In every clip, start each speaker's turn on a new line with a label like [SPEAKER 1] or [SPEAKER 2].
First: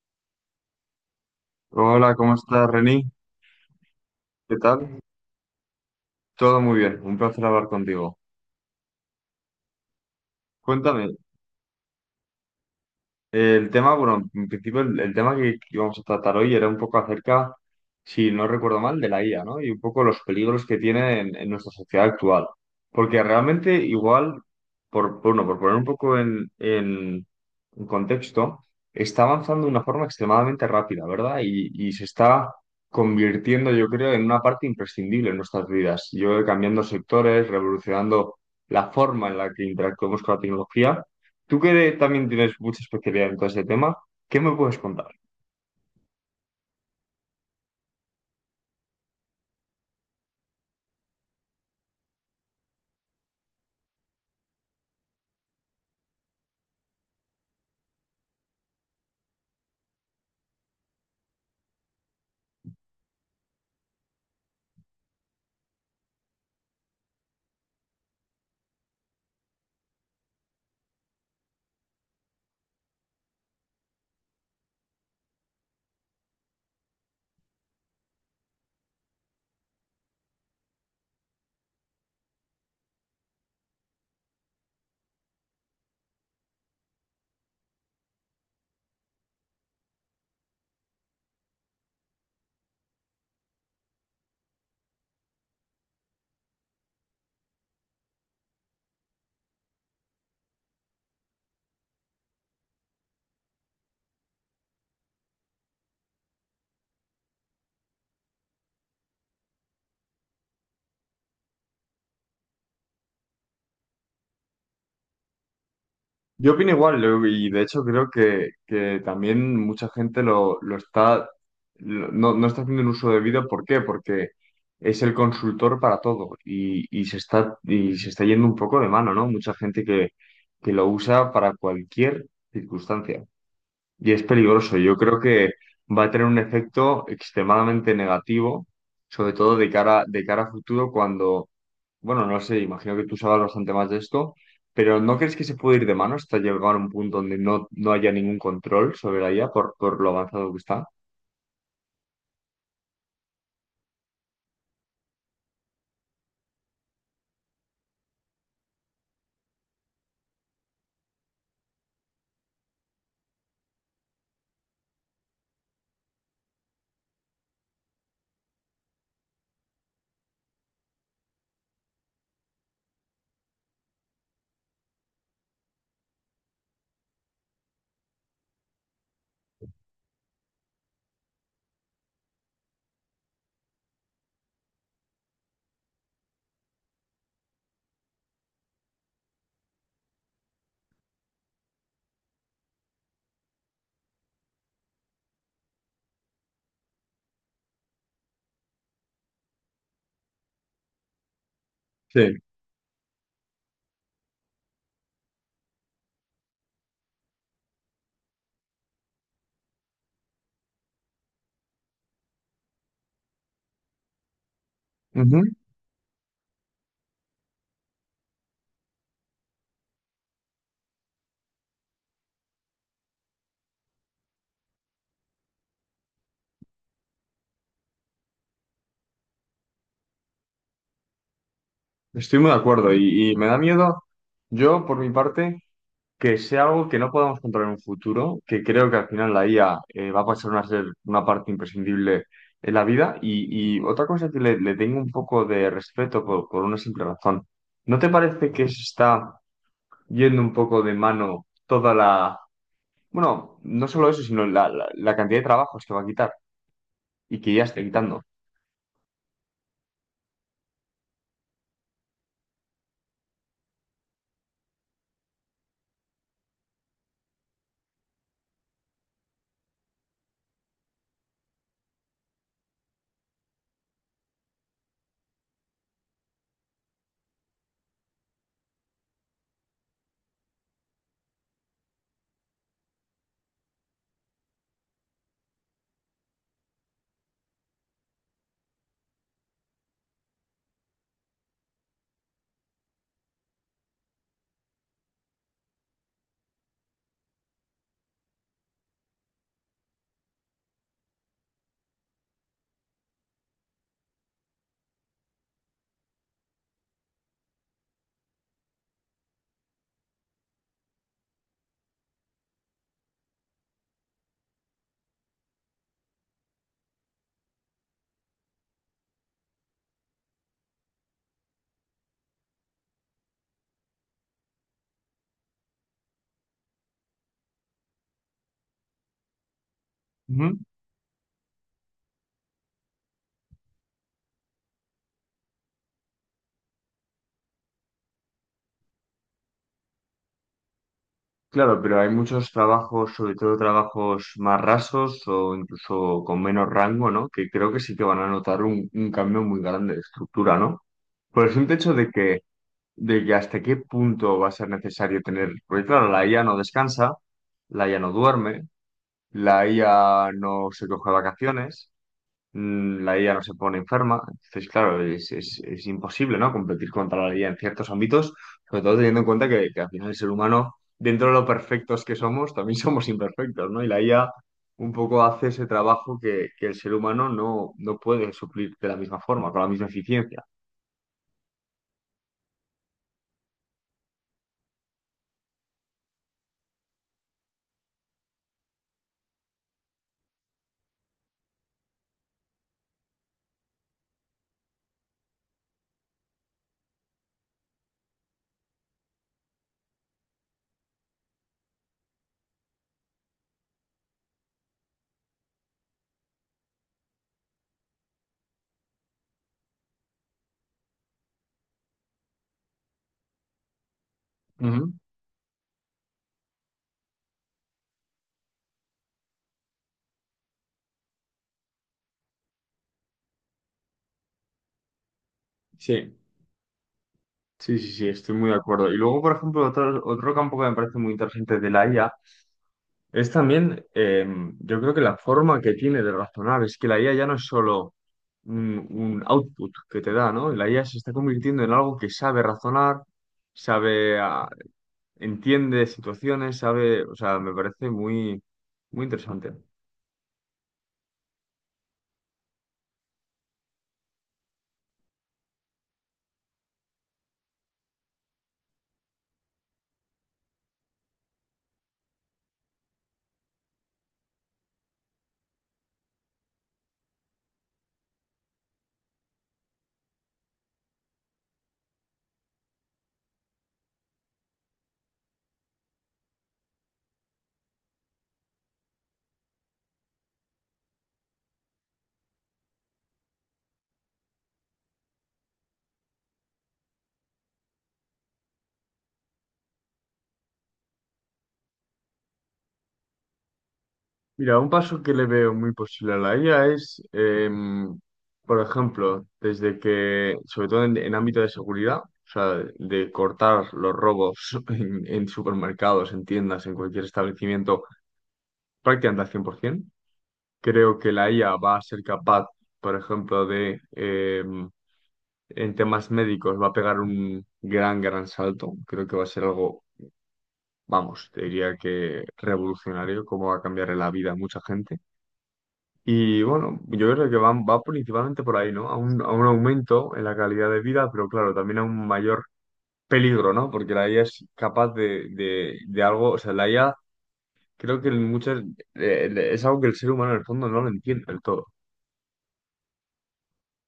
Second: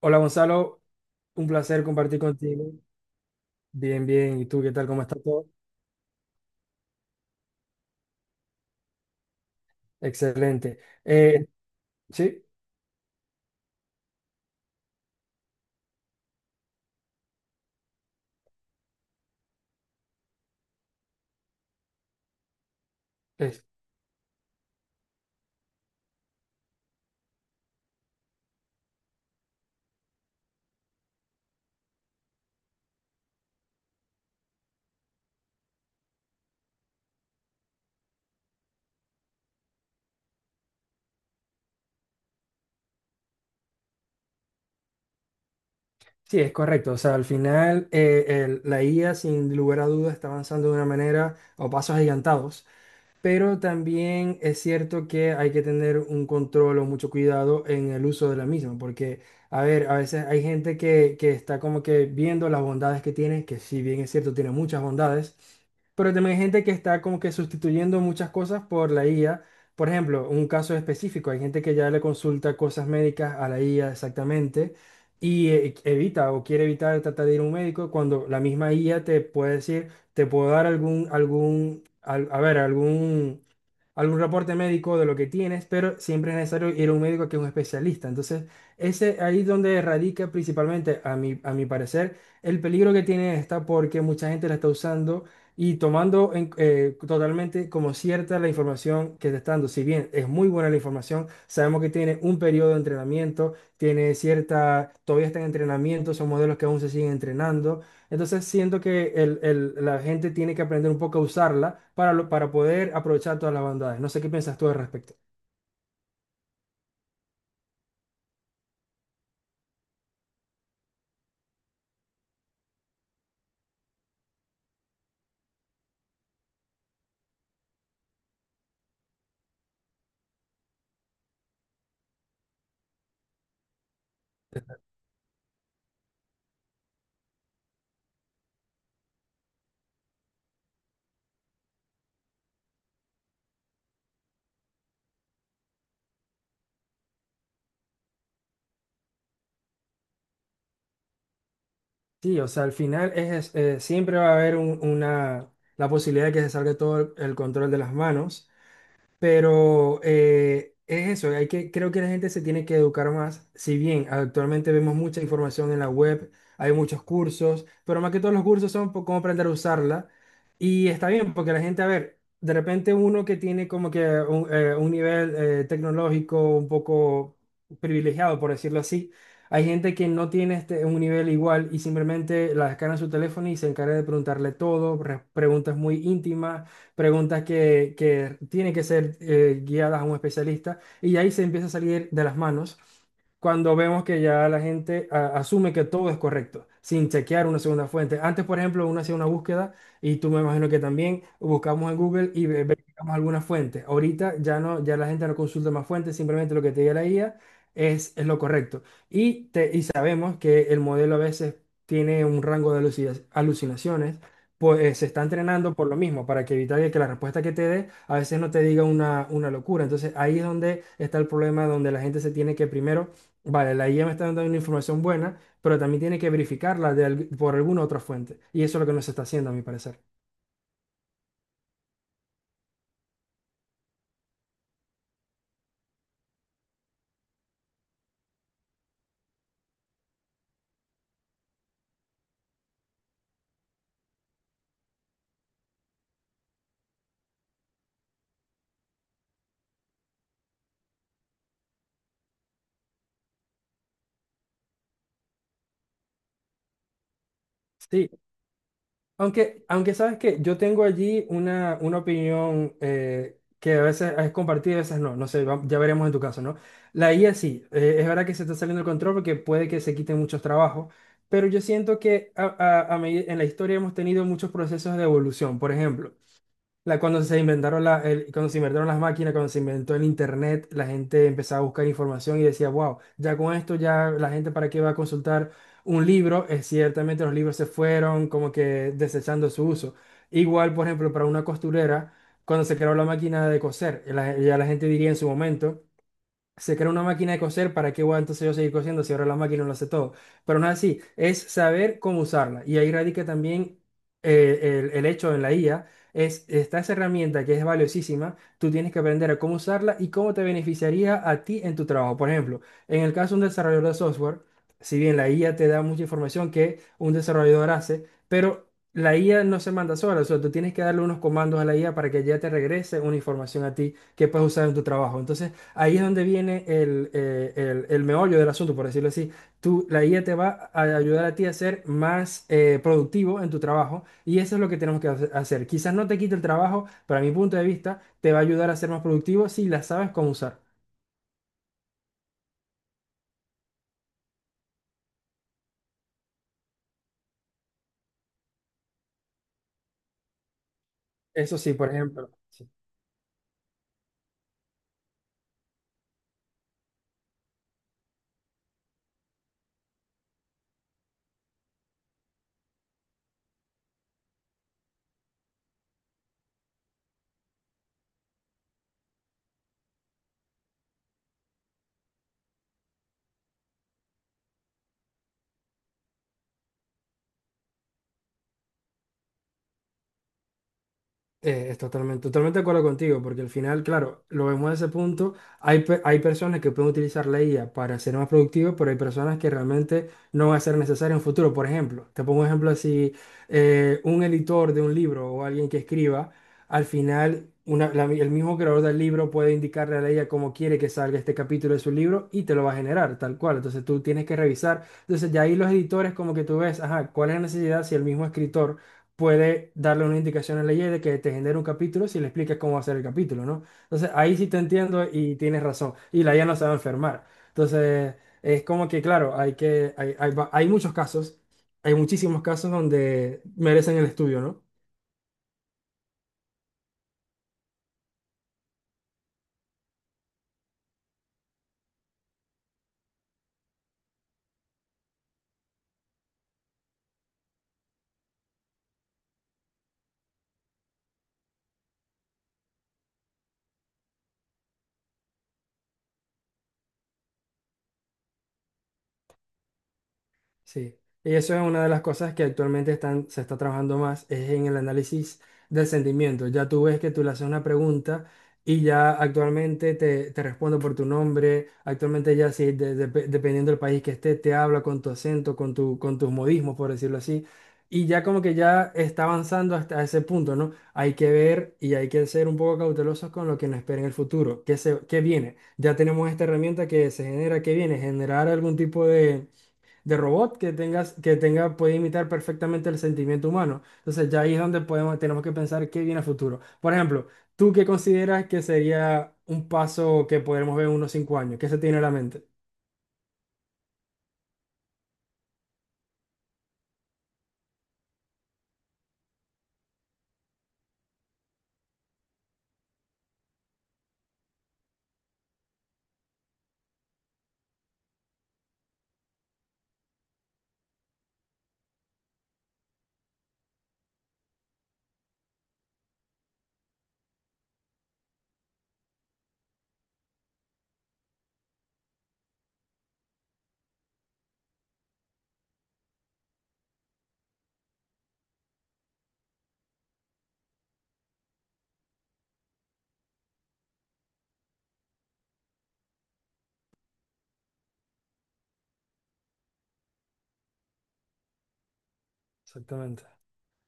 [SPEAKER 1] Hola Gonzalo, un placer
[SPEAKER 2] Hola,
[SPEAKER 1] compartir
[SPEAKER 2] ¿cómo estás,
[SPEAKER 1] contigo.
[SPEAKER 2] Reni?
[SPEAKER 1] Bien, bien. ¿Y
[SPEAKER 2] ¿Qué
[SPEAKER 1] tú qué tal?
[SPEAKER 2] tal?
[SPEAKER 1] ¿Cómo está todo?
[SPEAKER 2] Todo muy bien, un placer hablar contigo.
[SPEAKER 1] Excelente.
[SPEAKER 2] Cuéntame.
[SPEAKER 1] Eh, sí,
[SPEAKER 2] En principio el tema que íbamos a tratar hoy era un poco acerca, si no recuerdo mal, de la IA, ¿no? Y un poco los peligros que tiene en nuestra sociedad actual. Porque
[SPEAKER 1] es,
[SPEAKER 2] realmente igual, por poner un poco en contexto, está avanzando de una forma extremadamente rápida, ¿verdad? Y se está convirtiendo, yo creo, en una parte imprescindible en nuestras vidas. Yo cambiando sectores, revolucionando la forma en la que interactuamos con la tecnología. Tú que también tienes mucha especialidad en todo ese tema, ¿qué me puedes contar?
[SPEAKER 1] sí, es correcto. O sea, al final la IA sin lugar a dudas está avanzando de una manera o pasos agigantados. Pero también es cierto que hay que tener un control o mucho cuidado en el uso de la misma, porque, a ver, a veces hay gente que está como que viendo las bondades que tiene, que si bien es cierto, tiene muchas bondades, pero también hay gente que está como que sustituyendo muchas cosas por la IA. Por ejemplo, un caso específico, hay gente que ya le consulta cosas médicas a la IA exactamente y evita o quiere evitar tratar de ir a un médico cuando la misma IA te puede decir, te puedo dar algún, algún al- a ver, algún, algún reporte médico de lo que tienes, pero siempre es necesario ir a un médico que es un especialista. Entonces, ese ahí es donde radica principalmente, a mi parecer, el peligro que tiene esta, porque mucha gente la está usando y tomando totalmente como cierta la información que te está dando. Si bien es muy buena la información, sabemos que tiene un periodo de entrenamiento, tiene cierta, todavía está en entrenamiento, son modelos que aún se siguen entrenando. Entonces siento que la gente tiene que aprender un poco a usarla para poder aprovechar todas las bondades. No sé qué piensas tú al respecto.
[SPEAKER 2] Yo opino igual, y de hecho creo que también mucha gente lo está, no, no está haciendo un uso debido. ¿Por qué? Porque es el consultor para todo y se está, y se está yendo un poco de mano, ¿no? Mucha gente que lo usa para cualquier circunstancia. Y es peligroso. Yo creo que va a tener un efecto extremadamente negativo, sobre todo de cara a futuro, cuando, bueno, no sé, imagino que tú sabes bastante más de esto, pero ¿no crees que se puede ir de mano hasta llegar a un punto donde no haya ningún control sobre la IA por lo avanzado que está?
[SPEAKER 1] Sí, o sea, al final siempre va a haber la posibilidad de que se salga todo el control de las manos. Pero es eso, hay que, creo que la gente se tiene que educar más. Si bien actualmente vemos mucha información en la web, hay muchos cursos, pero más que todos los cursos son por cómo aprender a usarla. Y está bien, porque la gente, a ver, de repente uno que tiene como que un nivel tecnológico un poco privilegiado, por decirlo así, hay gente que no tiene este, un nivel igual y simplemente la descarga en su teléfono y se encarga de preguntarle todo, re- preguntas muy íntimas, preguntas que tienen que ser guiadas a un especialista y ahí se empieza a salir de las manos cuando vemos que ya la gente a- asume que todo es correcto, sin chequear una segunda fuente. Antes, por ejemplo, uno hacía una búsqueda y tú me imagino que también buscamos en Google
[SPEAKER 2] Sí.
[SPEAKER 1] y ve- verificamos alguna fuente. Ahorita ya no, ya la gente no consulta más fuentes, simplemente lo que te diga la IA es lo correcto. Y sabemos que el modelo a veces tiene un rango de alucina- alucinaciones, pues se está
[SPEAKER 2] Ujú.
[SPEAKER 1] entrenando por lo mismo, para que evitar que la respuesta que te dé a veces no te diga una locura. Entonces ahí es donde está el problema, donde la gente se tiene que primero, vale, la IA me está dando una información buena, pero también tiene que verificarla por alguna otra fuente. Y eso es lo que no se está haciendo, a mi parecer.
[SPEAKER 2] Estoy muy de acuerdo y me da miedo, yo por mi parte, que sea algo que no podamos controlar en un futuro, que creo que al final la IA va a pasar a ser una parte imprescindible en la vida y otra cosa que le tengo un poco de respeto por una simple razón. ¿No te parece que se está yendo un poco de mano toda la... Bueno, no solo eso, sino la cantidad de trabajos que va a quitar y que ya está
[SPEAKER 1] Sí.
[SPEAKER 2] quitando?
[SPEAKER 1] Aunque sabes que yo tengo allí una opinión que a veces es compartida, a veces no, no sé, va- ya veremos en tu caso, ¿no? La IA sí, es verdad que se está saliendo del control porque puede que se quiten muchos trabajos, pero yo siento que en la historia hemos tenido muchos procesos de evolución. Por ejemplo, la, cuando se inventaron la, el- cuando se inventaron las máquinas, cuando se inventó el internet, la gente empezaba a buscar información y decía, wow, ya con esto ya la gente para qué va a consultar un libro. Ciertamente los libros se fueron como que desechando su uso. Igual, por ejemplo, para una costurera, cuando se creó la máquina de coser, la- ya la gente diría en su momento, se crea una máquina de coser, ¿para qué voy a entonces yo seguir cosiendo si ahora la máquina lo hace todo? Pero no es así, es saber cómo usarla. Y ahí radica también el hecho en la IA, es, esta esa herramienta que es valiosísima, tú tienes que aprender a cómo usarla y cómo te beneficiaría a ti en tu trabajo. Por ejemplo, en el caso de un desarrollador de software, si bien la IA te da mucha información que un desarrollador hace, pero... La IA no se manda sola, o sea, tú tienes que darle unos comandos a la IA para que ya te regrese una información a ti que puedes usar en tu trabajo. Entonces, ahí es donde viene el meollo del asunto, por decirlo así. Tú, la IA te va a ayudar a ti a ser más productivo en tu trabajo y eso es lo que tenemos que hacer. Quizás no te quite el trabajo, pero a mi punto de vista te va a ayudar a ser más productivo si la sabes cómo usar.
[SPEAKER 2] Claro, pero hay muchos trabajos, sobre todo trabajos más rasos o incluso con menos rango, ¿no? Que creo que sí que van a notar un cambio muy grande de estructura, ¿no? Por el
[SPEAKER 1] Eso sí,
[SPEAKER 2] simple
[SPEAKER 1] por
[SPEAKER 2] hecho de
[SPEAKER 1] ejemplo.
[SPEAKER 2] que,
[SPEAKER 1] Sí.
[SPEAKER 2] de que hasta qué punto va a ser necesario tener, porque claro, la IA no descansa, la IA no duerme, la IA no se coge vacaciones, la IA no se pone enferma. Entonces, claro, es, es imposible, ¿no? Competir contra la IA en ciertos ámbitos, sobre todo teniendo en cuenta que al final el ser humano, dentro de lo perfectos que somos, también somos imperfectos, ¿no? Y la IA un poco hace ese trabajo que el ser humano no puede suplir de la misma forma, con la misma eficiencia.
[SPEAKER 1] Es totalmente, totalmente de acuerdo contigo, porque al final, claro, lo vemos desde ese punto, hay personas que pueden utilizar la IA para ser más productivos, pero hay personas que realmente no va a ser necesario en un futuro. Por ejemplo, te pongo un ejemplo así, un editor de un libro o alguien que escriba, al final el mismo creador del libro puede indicarle a la IA cómo quiere que salga este capítulo de su libro y te lo va a generar tal cual. Entonces tú tienes que revisar. Entonces ya ahí los editores como que tú ves, ajá, ¿cuál es la necesidad si el mismo escritor puede darle una indicación al ley de que te genere un capítulo si le explicas cómo va a ser el capítulo, ¿no? Entonces, ahí sí te
[SPEAKER 2] Ujú.
[SPEAKER 1] entiendo y tienes razón. Y la IA no se va a enfermar. Entonces, es como que, claro, hay que, hay, va- hay muchos casos, hay muchísimos casos donde merecen el estudio, ¿no?
[SPEAKER 2] Sí, sí, sí, sí, estoy muy de acuerdo. Y luego, por ejemplo, otro campo que me parece muy interesante de la IA es también. Yo creo que la forma que tiene de razonar es que la IA ya no es solo un output que te da, ¿no? La IA se está convirtiendo en algo que sabe razonar, sabe, entiende situaciones, sabe, o sea, me parece muy interesante.
[SPEAKER 1] Sí, y eso es una de las cosas que se está trabajando más, es en el análisis del sentimiento. Ya tú ves que tú le haces una pregunta y ya actualmente te respondo por tu nombre, actualmente ya sí, dependiendo del país que esté, te habla con tu acento, con tus modismos, por decirlo así, y ya como que ya está avanzando hasta ese punto, ¿no? Hay que ver y hay que ser un poco cautelosos con lo que nos espera en el futuro, qué viene. Ya tenemos esta herramienta que se genera, que viene, generar algún tipo de robot que tengas, que tenga, puede imitar perfectamente el sentimiento humano. Entonces ya ahí es donde podemos, tenemos que pensar qué viene a futuro. Por ejemplo, ¿tú qué consideras que sería un paso que podremos ver en unos 5 años? ¿Qué se tiene en la mente?
[SPEAKER 2] Mira, un paso que le veo muy posible a la IA es, por ejemplo, desde que, sobre todo en ámbito de seguridad, o sea, de cortar los robos en supermercados, en tiendas, en cualquier establecimiento prácticamente al 100%. Creo que la IA va a ser capaz, por ejemplo, en temas médicos, va a pegar un gran salto. Creo que va a ser algo, vamos, te diría que revolucionario, cómo va a cambiar la vida a mucha gente. Y bueno, yo creo que va principalmente por ahí, ¿no? A a un aumento en la calidad de vida, pero claro, también a un mayor peligro, ¿no? Porque la IA es capaz de algo, o sea, la IA creo que en muchas, es algo que el ser humano en el fondo no lo entiende del todo.
[SPEAKER 1] Exactamente.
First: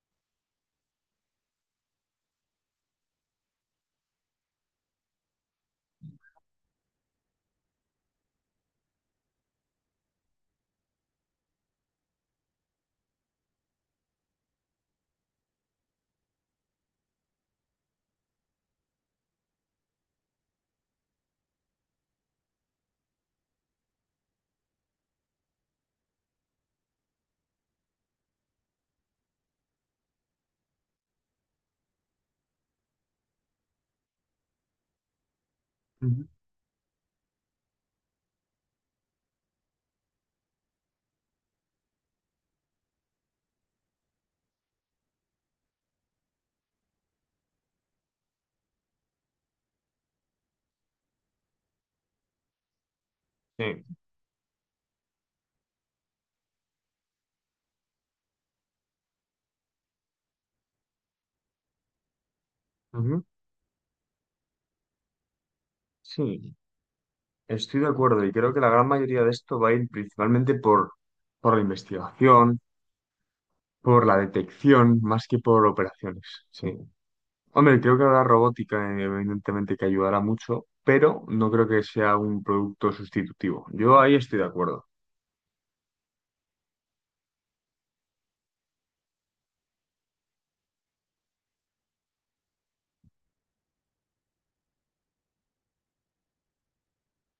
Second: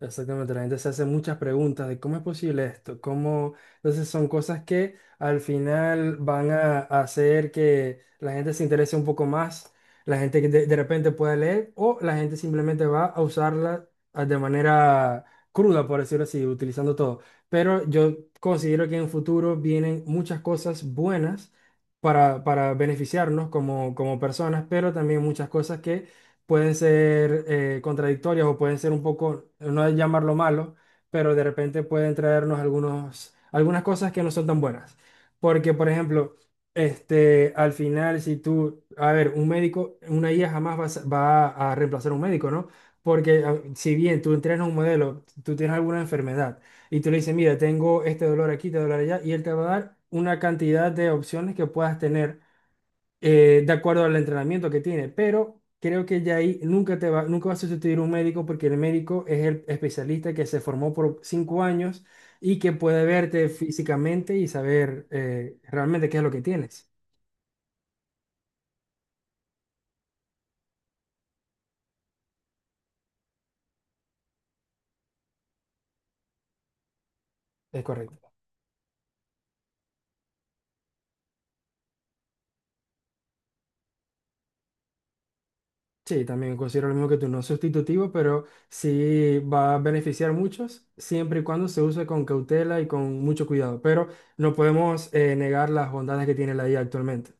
[SPEAKER 1] Exactamente, la gente se hace muchas preguntas de cómo es posible esto, cómo... Entonces son cosas que al final van a hacer que la gente se interese un poco más, la gente de repente pueda leer o la gente simplemente va a usarla de manera cruda, por decirlo así, utilizando todo. Pero yo considero que en futuro vienen muchas cosas buenas para beneficiarnos como, como personas, pero también muchas cosas que pueden ser contradictorias o pueden ser un poco, no es llamarlo malo, pero de repente pueden traernos algunos, algunas cosas que no son tan buenas. Porque, por ejemplo, este, al final, si tú, a ver, un médico, una IA jamás va a reemplazar a un médico, ¿no? Porque a- si bien tú entrenas un modelo, tú tienes alguna enfermedad y tú le dices, mira, tengo este dolor aquí, este dolor allá, y él te va a dar una cantidad de opciones que puedas tener de
[SPEAKER 2] Sí,
[SPEAKER 1] acuerdo al entrenamiento que tiene, pero creo que ya ahí nunca va a sustituir un médico porque el médico es el especialista que se formó por 5 años y que puede
[SPEAKER 2] ujú.
[SPEAKER 1] verte físicamente y saber realmente qué es lo que
[SPEAKER 2] Sí,
[SPEAKER 1] tienes.
[SPEAKER 2] estoy de acuerdo y creo que la gran mayoría de esto va a ir principalmente por la investigación, por la detección, más que por operaciones. Sí. Hombre,
[SPEAKER 1] Es
[SPEAKER 2] creo que habrá
[SPEAKER 1] correcto.
[SPEAKER 2] robótica, evidentemente, que ayudará mucho, pero no creo que sea un producto sustitutivo. Yo ahí estoy de acuerdo.
[SPEAKER 1] Sí, también considero lo mismo que tú, no sustitutivo, pero sí va a beneficiar a muchos siempre y cuando se use con cautela y con mucho cuidado, pero no podemos negar las bondades que tiene la IA actualmente.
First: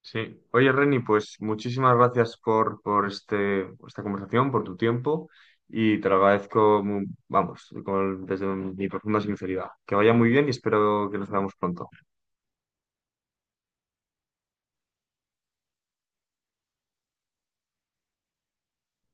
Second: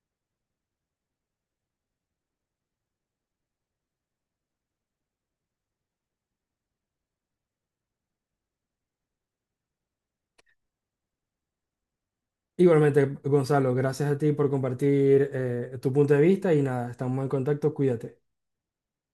[SPEAKER 2] Sí. Oye, Reni, pues muchísimas gracias por este, esta conversación, por tu tiempo y te lo agradezco, vamos, desde mi profunda sinceridad. Que vaya muy bien y espero que nos veamos pronto.
[SPEAKER 1] Igualmente, Gonzalo, gracias a ti por compartir tu punto de vista y nada, estamos en contacto, cuídate.